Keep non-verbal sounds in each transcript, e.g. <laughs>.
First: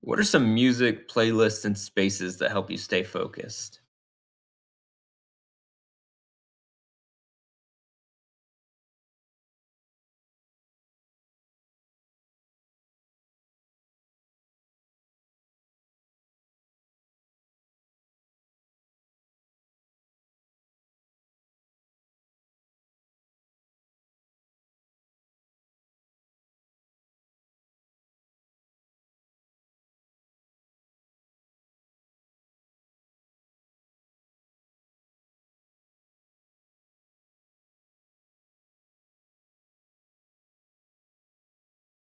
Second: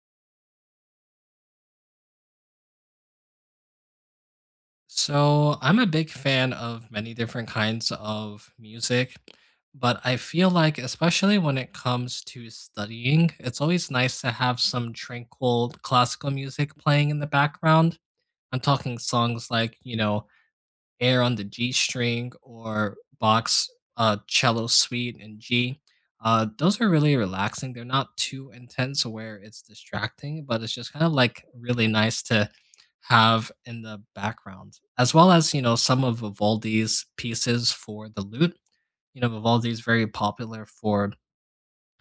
What are some music playlists and spaces that help you stay focused? So, I'm a big fan of many different kinds of music, but I feel like, especially when it comes to studying, it's always nice to have some tranquil classical music playing in the background. I'm talking songs like, you know, air on the G string or box, cello suite in G. Those are really relaxing. They're not too intense where it's distracting, but it's just kind of like really nice to have in the background, as well as, you know, some of Vivaldi's pieces for the lute. You know, Vivaldi is very popular for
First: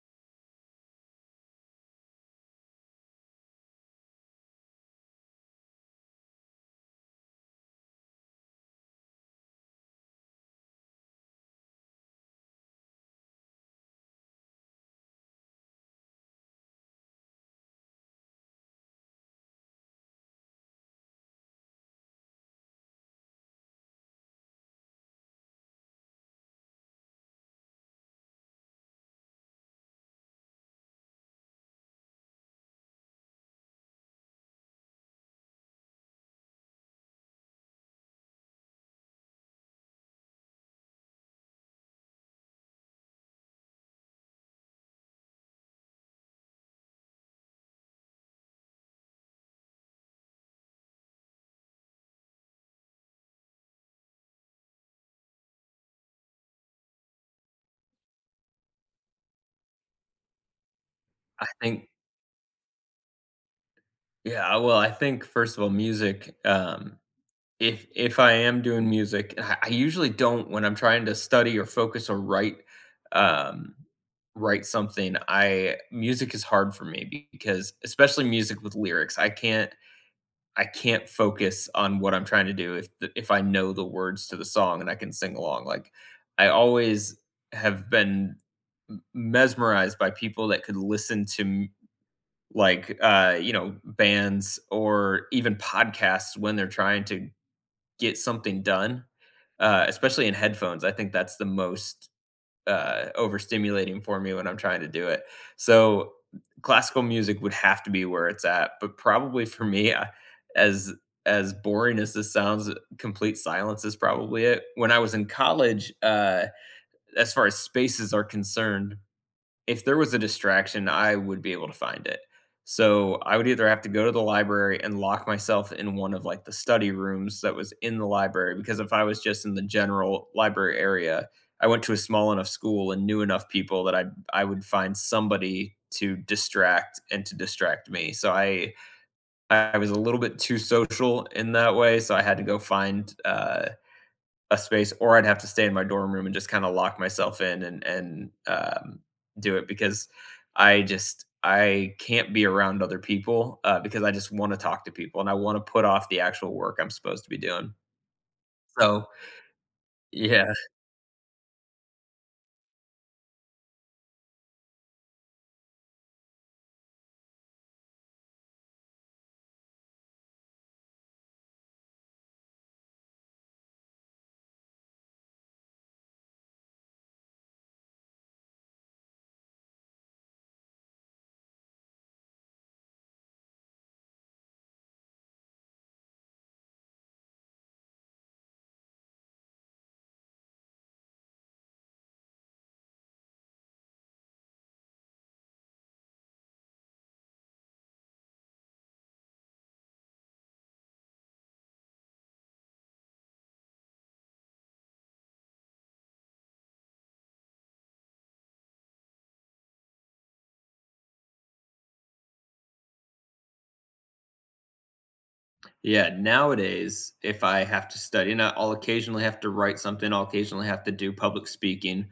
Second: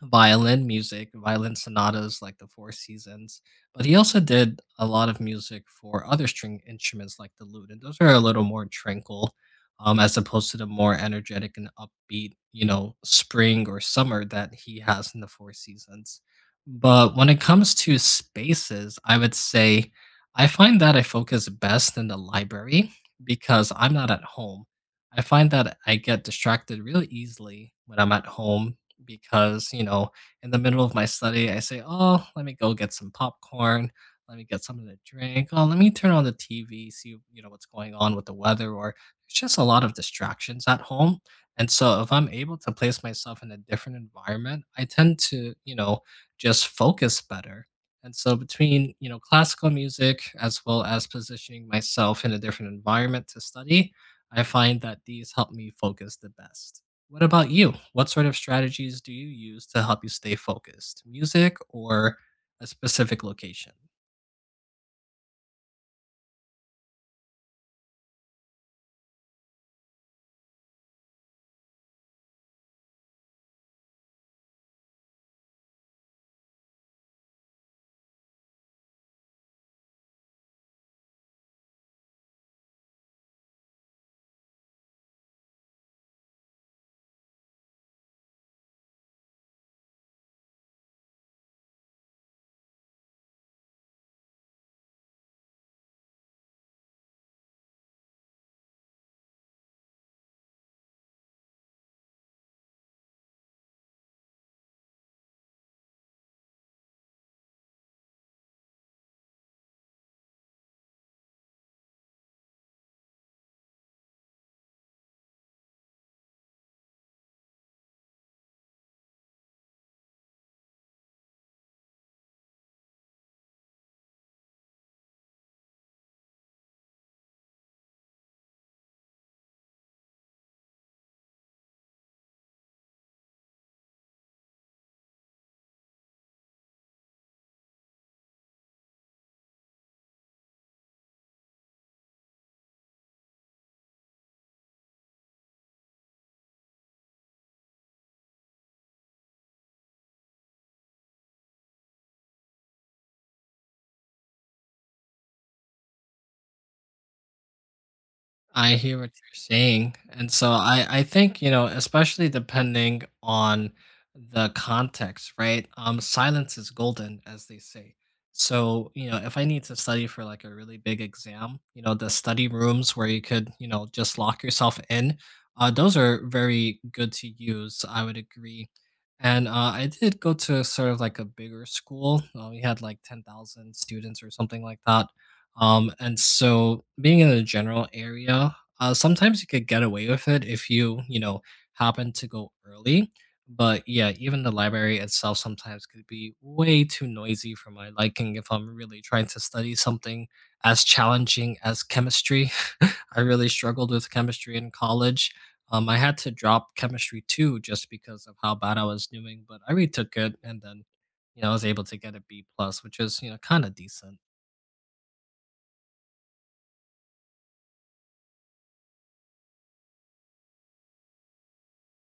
violin music, violin sonatas like the Four Seasons, but he also did a lot of music for other string instruments like the lute, and those are a little more tranquil, as opposed to the more energetic and upbeat, you know, spring or summer that he has in the Four Seasons. But when it comes to spaces, I would say I find that I focus best in the library because I'm not at home. I find that I get distracted really easily when I'm at home because, you know, in the middle of my study, I say, "Oh, let me go get some popcorn. Let me get something to drink. Oh, let me turn on the TV, see, you know, what's going on with the weather." Or there's just a lot of distractions at home. And so if I'm able to place myself in a different environment, I tend to, you know, just focus better. And so between, you know, classical music as well as positioning myself in a different environment to study, I find that these help me focus the best. What about you? What sort of strategies do you use to help you stay focused? I Music think or a specific location? Yeah, well, I think first of all, music, if I am doing music, I usually don't when I'm trying to study or focus or um write something. I Music is hard for me because especially music with lyrics, I can't focus on what I'm trying to do if if I know the words to the song and I can sing along. Like I always have been mesmerized by people that could listen to like bands or even podcasts when they're trying to get something done, especially in headphones. I think that's the most overstimulating for me when I'm trying to do it. So classical music would have to be where it's at, but probably for me, as as boring as this sounds, complete silence is probably it. When I was in college, as far as spaces are concerned, if there was a distraction, I would be able to find it. So I would either have to go to the library and lock myself in one of, like, the study rooms that was in the library, because if I was just in the general library area, I went to a small enough school and knew enough people that I would find somebody to distract and to distract me. So I was a little bit too social in that way, so I had to go find, a space, or I'd have to stay in my dorm room and just kinda lock myself in, and do it because I can't be around other people, because I just wanna talk to people and I wanna put off the actual work I'm supposed to be doing. I hear So what you're saying. And so yeah, I think, you know, especially depending on the context, right? Silence is golden, as they say. So, you know, if I need to study for like a really big exam, you know, the study rooms where you could, you know, just lock yourself in, those are very good to use. I would agree. And I did go to sort of like a bigger school. We had like 10,000 students or something like that. And so being in the general area, sometimes you could get away with it if you, you know, happen to go early. But yeah, even the library itself sometimes could be way too noisy for my liking if I'm really trying to study something as challenging as chemistry. <laughs> I really struggled with chemistry in college. I had to drop chemistry too just because of how bad I was doing, but I retook it and then, you know, I was able to get a B plus, which is, you know, kind of decent. yeah, nowadays, if I have to study, and I'll occasionally have to write something, I'll occasionally have to do public speaking,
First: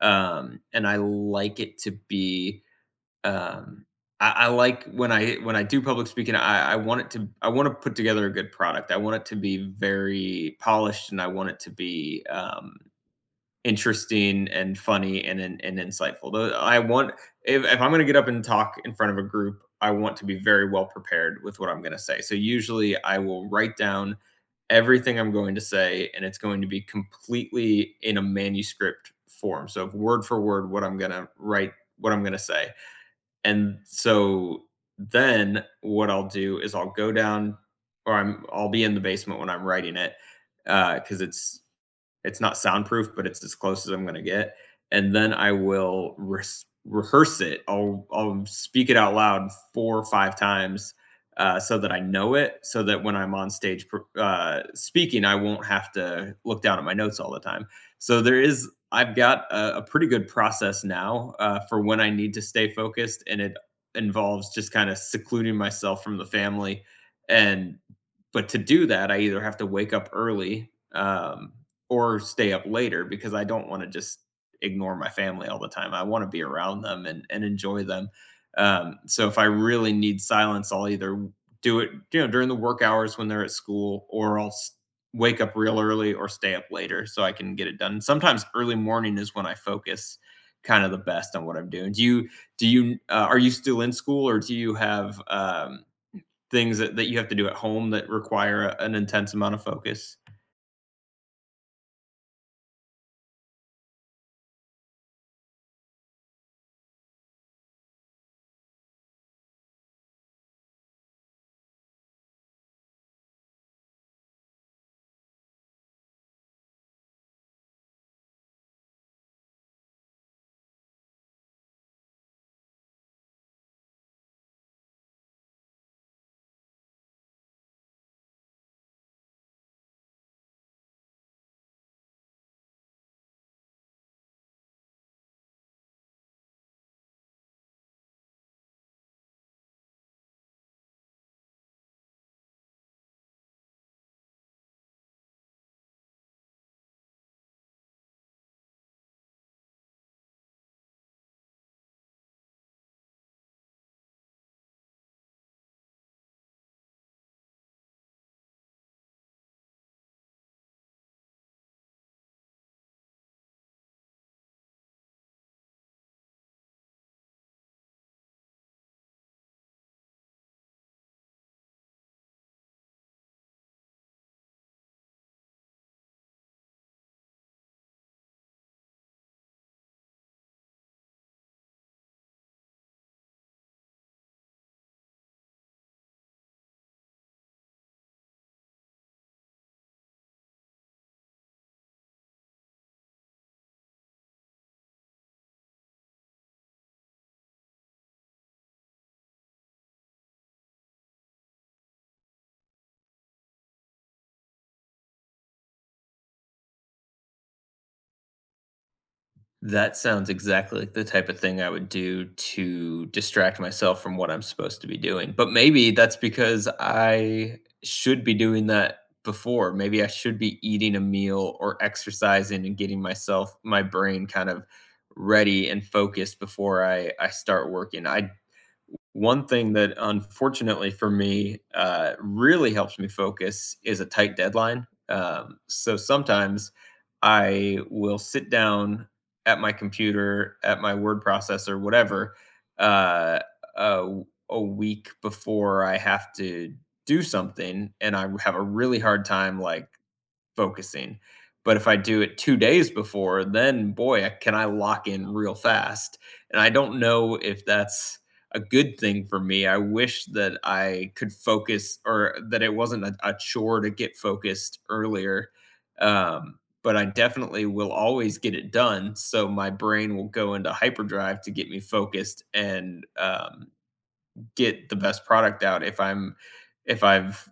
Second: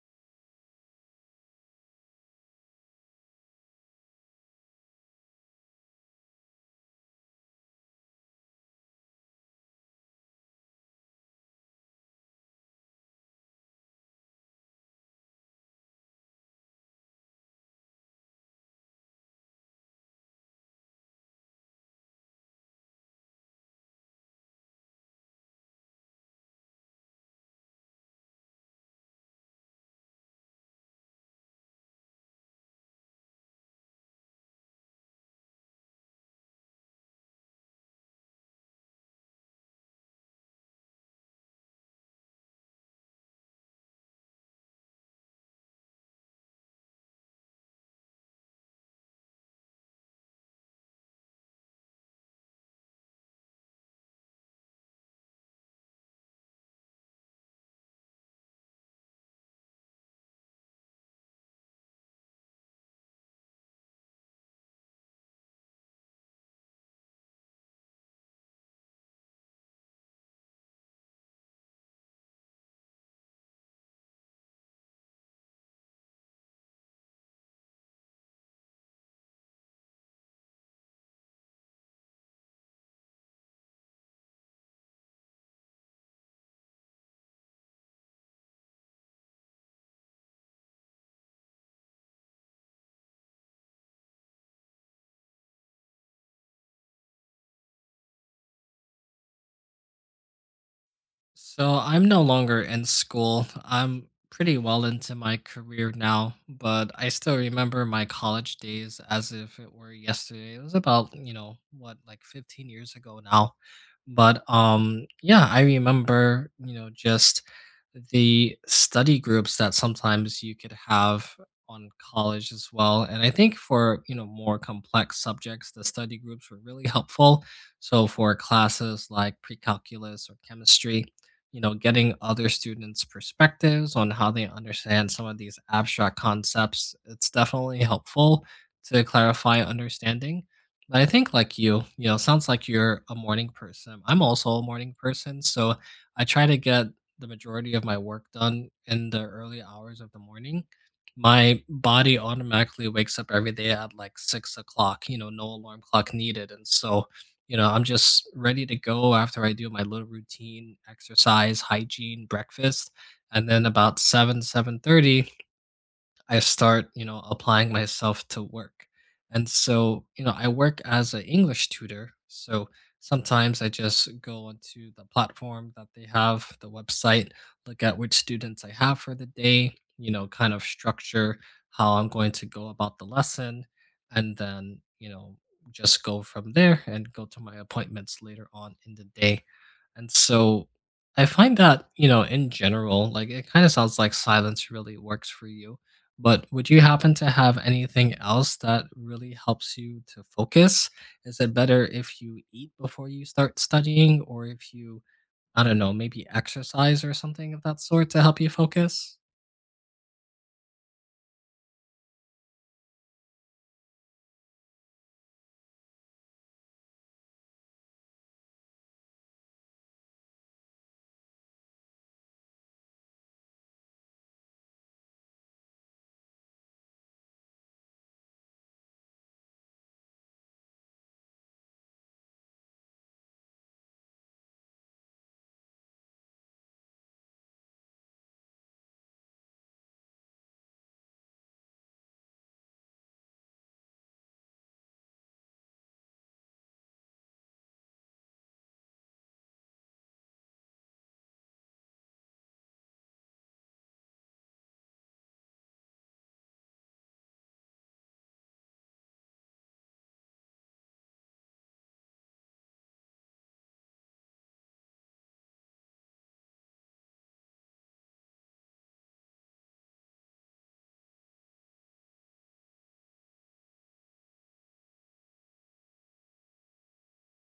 and I like it to be. Um, I like when I do public speaking, I want to put together a good product. I want it to be very polished, and I want it to be, interesting and funny and insightful. Though I want if I'm going to get up and talk in front of a group, I want to be very well prepared with what I'm going to say. So usually, I will write down everything I'm going to say, and it's going to be completely in a manuscript form. So word for word, what I'm going to say. And so then what I'll do is I'll go down or I'm I'll be in the basement when I'm writing it, because it's not soundproof, but it's as close as I'm going to get. And then I will rehearse it. I'll speak it out loud four or five times, so that I know it, so that when I'm on stage, speaking, I won't have to look down at my notes all the time. I've got a pretty good process now, for when I need to stay focused, and it involves just kind of secluding myself from the family. And but to do that, I either have to wake up early, or stay up later because I don't want to just ignore my family all the time. I want to be around them and enjoy them. So if I really need silence, I'll either do it, during the work hours when they're at school, or I'll wake up real early or stay up later so I can get it done. Sometimes early morning is when I focus kind of the best on what I'm doing. Are you still in school, or do you have, things that you have to do at home that require an intense amount of focus? So I'm no longer in school. I'm pretty well into my career now, but I still remember my college days as if it were yesterday. It was about, you know, what, like 15 years ago now. But yeah, I remember, you know, just the study groups that sometimes you could have on college as well. And I think for, you know, more complex subjects, the study groups were really helpful. So for classes like pre-calculus or chemistry, you know, getting other students' perspectives on how they understand some of these abstract concepts, it's definitely helpful to clarify understanding. But I think like you know, sounds like you're a morning person. I'm also a morning person, so I try to get the majority of my work done in the early hours of the morning. My body automatically wakes up every day at like 6 o'clock, you know, no alarm clock needed. And so, you know, I'm just ready to go after I do my little routine, exercise, hygiene, breakfast. And then about 7:30, I start, you know, applying myself to work. And so, you know, I work as an English tutor. So sometimes I just go onto the platform that they have, the website, look at which students I have for the day, you know, kind of structure how I'm going to go about the lesson, and then, you know, just go from there and go to my appointments later on in the day. And so I find that, you know, in general, like it kind of sounds like silence really works for you but would you happen to have anything else that really helps you to focus? Is it better if you eat before you start studying, or if you, I don't know, maybe exercise or something of that sort to help you focus? That sounds exactly like the type of thing I would do to distract myself from what I'm supposed to be doing. But maybe that's because I should be doing that before. Maybe I should be eating a meal or exercising and getting myself, my brain kind of ready and focused before I start working. I One thing that unfortunately for me, really helps me focus is a tight deadline. So sometimes I will sit down at my computer, at my word processor, whatever, uh, a, a week before I have to do something, and I have a really hard time like focusing. But if I do it 2 days before, then boy, I lock in real fast, and I don't know if that's a good thing for me. I wish that I could focus or that it wasn't a chore to get focused earlier, but I definitely will always get it done, so my brain will go into hyperdrive to get me focused and get the best product out if I've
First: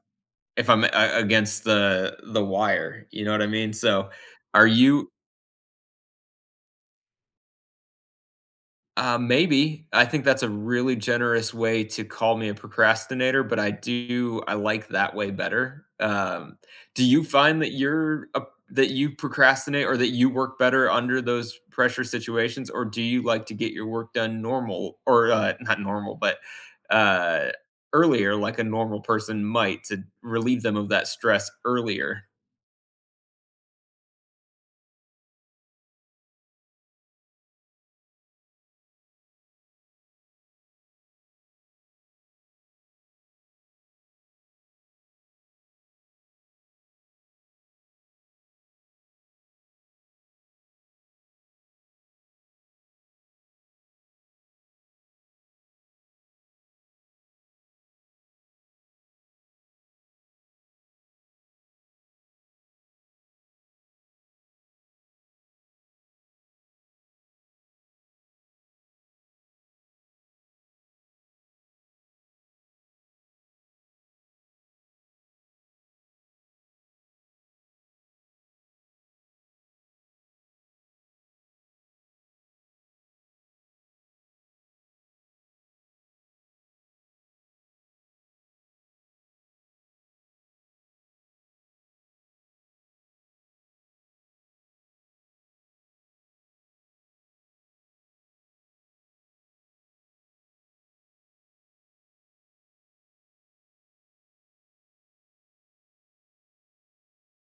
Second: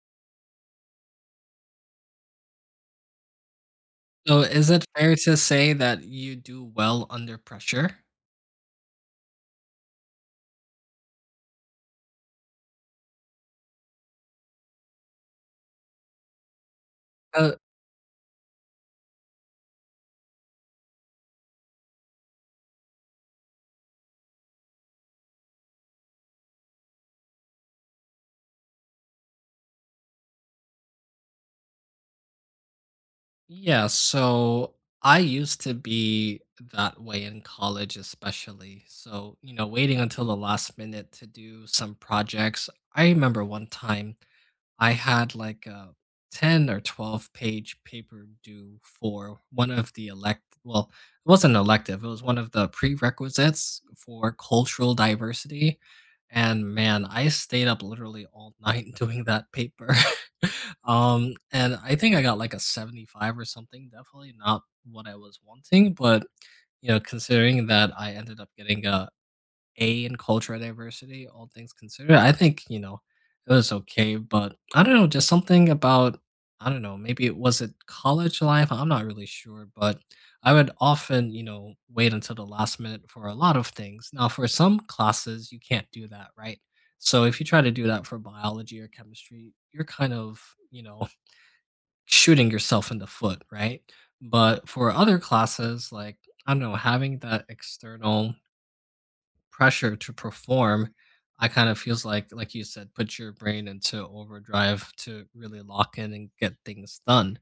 if I'm against the wire, you know what I mean? So, So, are is it you fair to say that you do well under pressure? Maybe. I think that's a really generous way to call me a procrastinator, but I like that way better. Do you Uh, find that you're a that you procrastinate, or that you work better under those pressure situations, or do you like to get your work done normal, or, not normal, but, uh, earlier, like a normal person might, to relieve them of that stress earlier? yeah, so I used to be that way in college, especially. So, you know, waiting until the last minute to do some projects. I remember one time I had like a 10 or 12-page paper due for one of the elect well it wasn't elective, it was one of the prerequisites for cultural diversity, and man I stayed up literally all night <laughs> doing that paper. <laughs> And I think I got like a 75 or something, definitely not what I was wanting, but you know, considering that I ended up getting a in cultural diversity, all things considered, I think, you know, it was okay, but I don't know, just something about I don't know, maybe it was it college life, I'm not really sure, but I would often, you know, wait until the last minute for a lot of things. Now, for some classes, you can't do that, right? So if you try to do that for biology or chemistry, you're kind of, you know, <laughs> shooting yourself in the foot, right? But for other classes, like I don't know, having that external pressure to perform, I kind of feels like you said, put your brain into overdrive to really lock in and get things done.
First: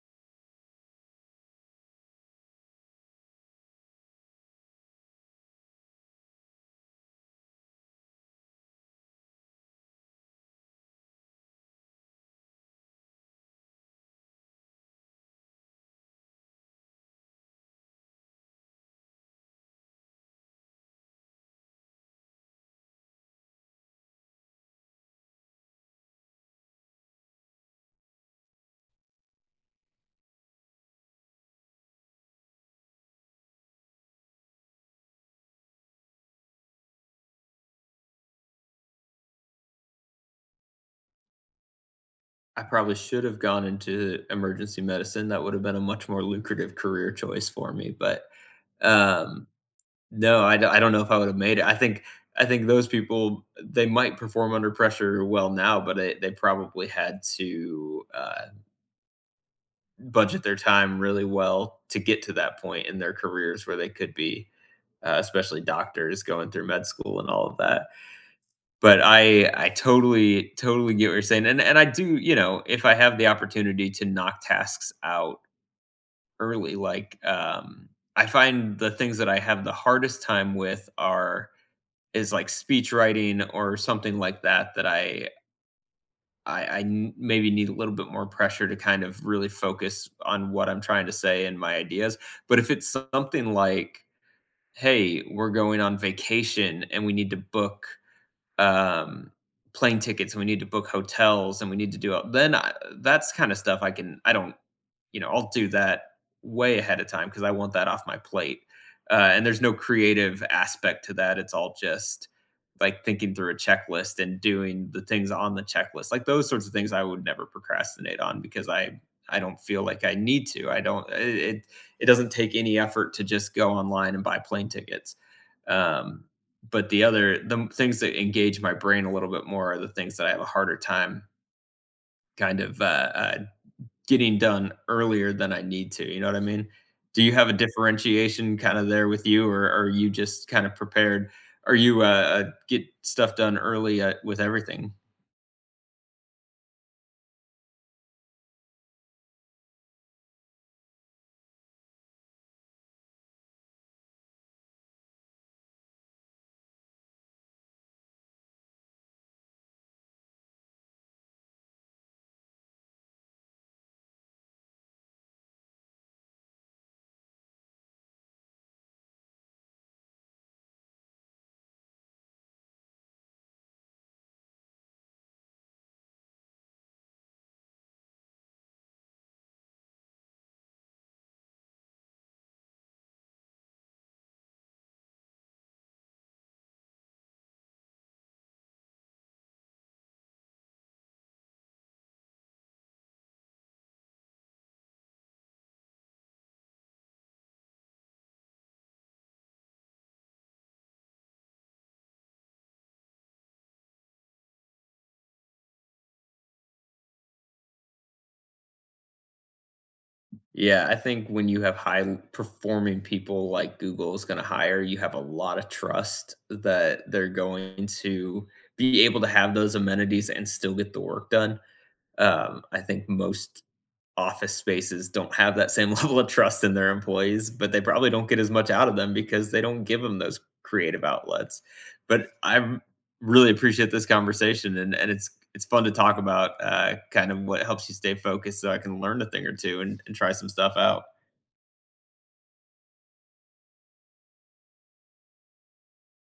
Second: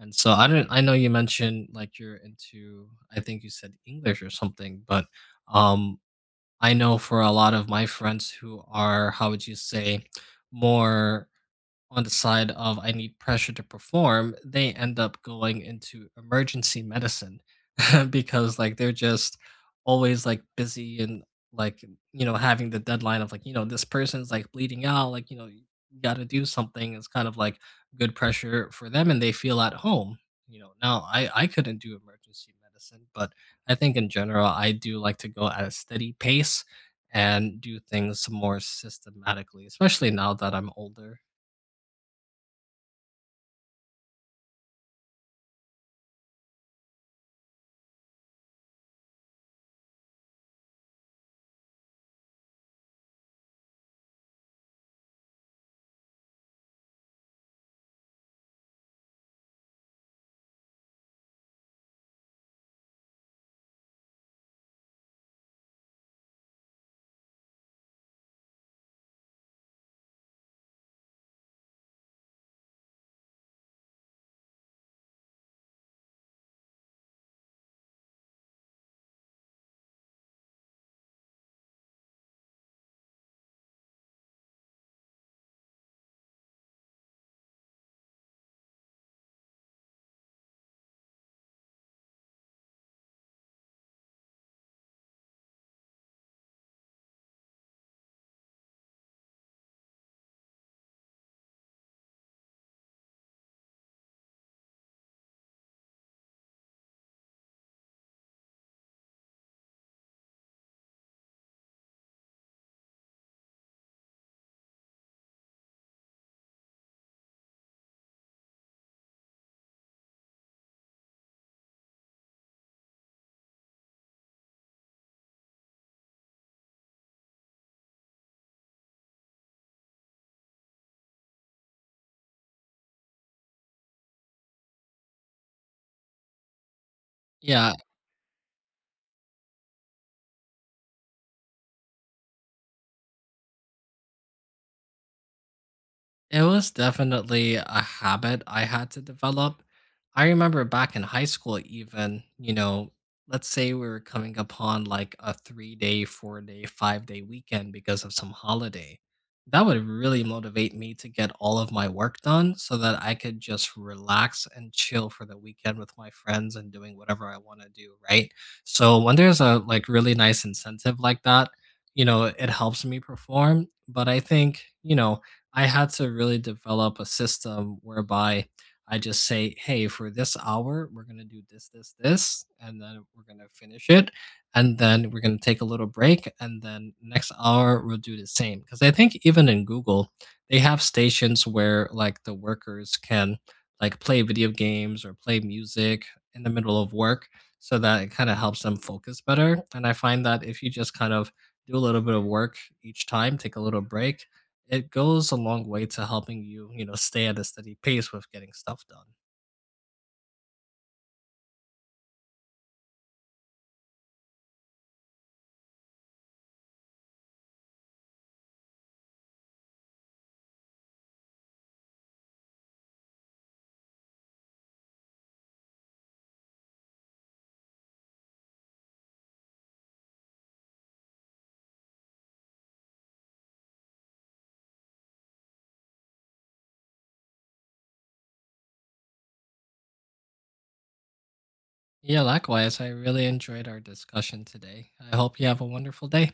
And so I don't I know you mentioned like you're into I think you said English or something, but um I know for a lot of my friends who are how would you say more on the side of I need pressure to perform, they end up going into emergency medicine <laughs> because like they're just always like busy and like you know having the deadline of like you know this person's like bleeding out like you know you got to do something, it's kind of like good pressure for them and they feel at home. You know, now I couldn't do emergency medicine, but I think in general I do like to go at a steady pace and do things more systematically, especially now that I'm older. I probably should have gone into emergency medicine. That would have been a much more lucrative career choice for me. But um, no, I don't know if I would have made it. I think those people, they might perform under pressure well now, but they probably had to, budget their time really well to get to that point in their careers where they could be, especially doctors going through med school and all of that. But I totally, totally get what you're saying, and I do, you know, if I have the opportunity to knock tasks out early, like, I find the things that I have the hardest time with are is like speech writing or something like that that I n maybe need a little bit more pressure to kind of really focus on what I'm trying to say and my ideas. But if it's something like, "Hey, we're going on vacation and we need to book" um, plane tickets, and we need to book hotels, and we need to do all, then I that's kinda stuff I don't, you know, I'll do that way ahead of time because I want that off my plate. And there's no creative aspect to that. It's all just like thinking through a checklist and doing the things on the checklist. Like those sorts of things I would never procrastinate on because I don't feel like I need to. I don't it it, it doesn't take any effort to just go online and buy plane tickets. Um but the things that engage my brain a little bit more are the things that I have a harder time kind of, uh getting done earlier than I need to, you know what I mean? Do you have a Yeah, differentiation kinda there with you, or are you just kinda prepared? Are you, get stuff done early, with everything? it was definitely a habit I had to develop. I remember back in high school, even, you know, let's say we were coming upon like a 3 day, 4 day, 5 day weekend because of some holiday. That would really motivate me to get all of my work done so that I could just relax and chill for the weekend with my friends and doing whatever I want to do. Right. So when there's a like really nice incentive like that, you know, it helps me perform. But I think, you know, I had to really develop a system whereby I just say, hey, for this hour, we're going to do this, this, this, and then we're going to finish it. And then we're going to take a little break. And then next hour, we'll do the same. Because I think even in Google, they have stations where like the workers can like play video games or play music in the middle of work so that it kind of helps them focus better. And I find that if you just kind of do a little bit of work each time, take a little break, it goes a long way to helping you, you know, stay at a steady pace with getting stuff done. Yeah, I think when you have high performing people like Google is gonna hire, you have a lot of trust that they're going to be able to have those amenities and still get the work done. I think most office spaces don't have that same <laughs> level of trust in their employees, but they probably don't get as much out of them because they don't give them those creative outlets. But I really appreciate this conversation, and it's fun to talk about, kind of what helps you stay focused so I can learn a thing or two and try some stuff out. Yeah, likewise, I really enjoyed our discussion today. I hope you have a wonderful day.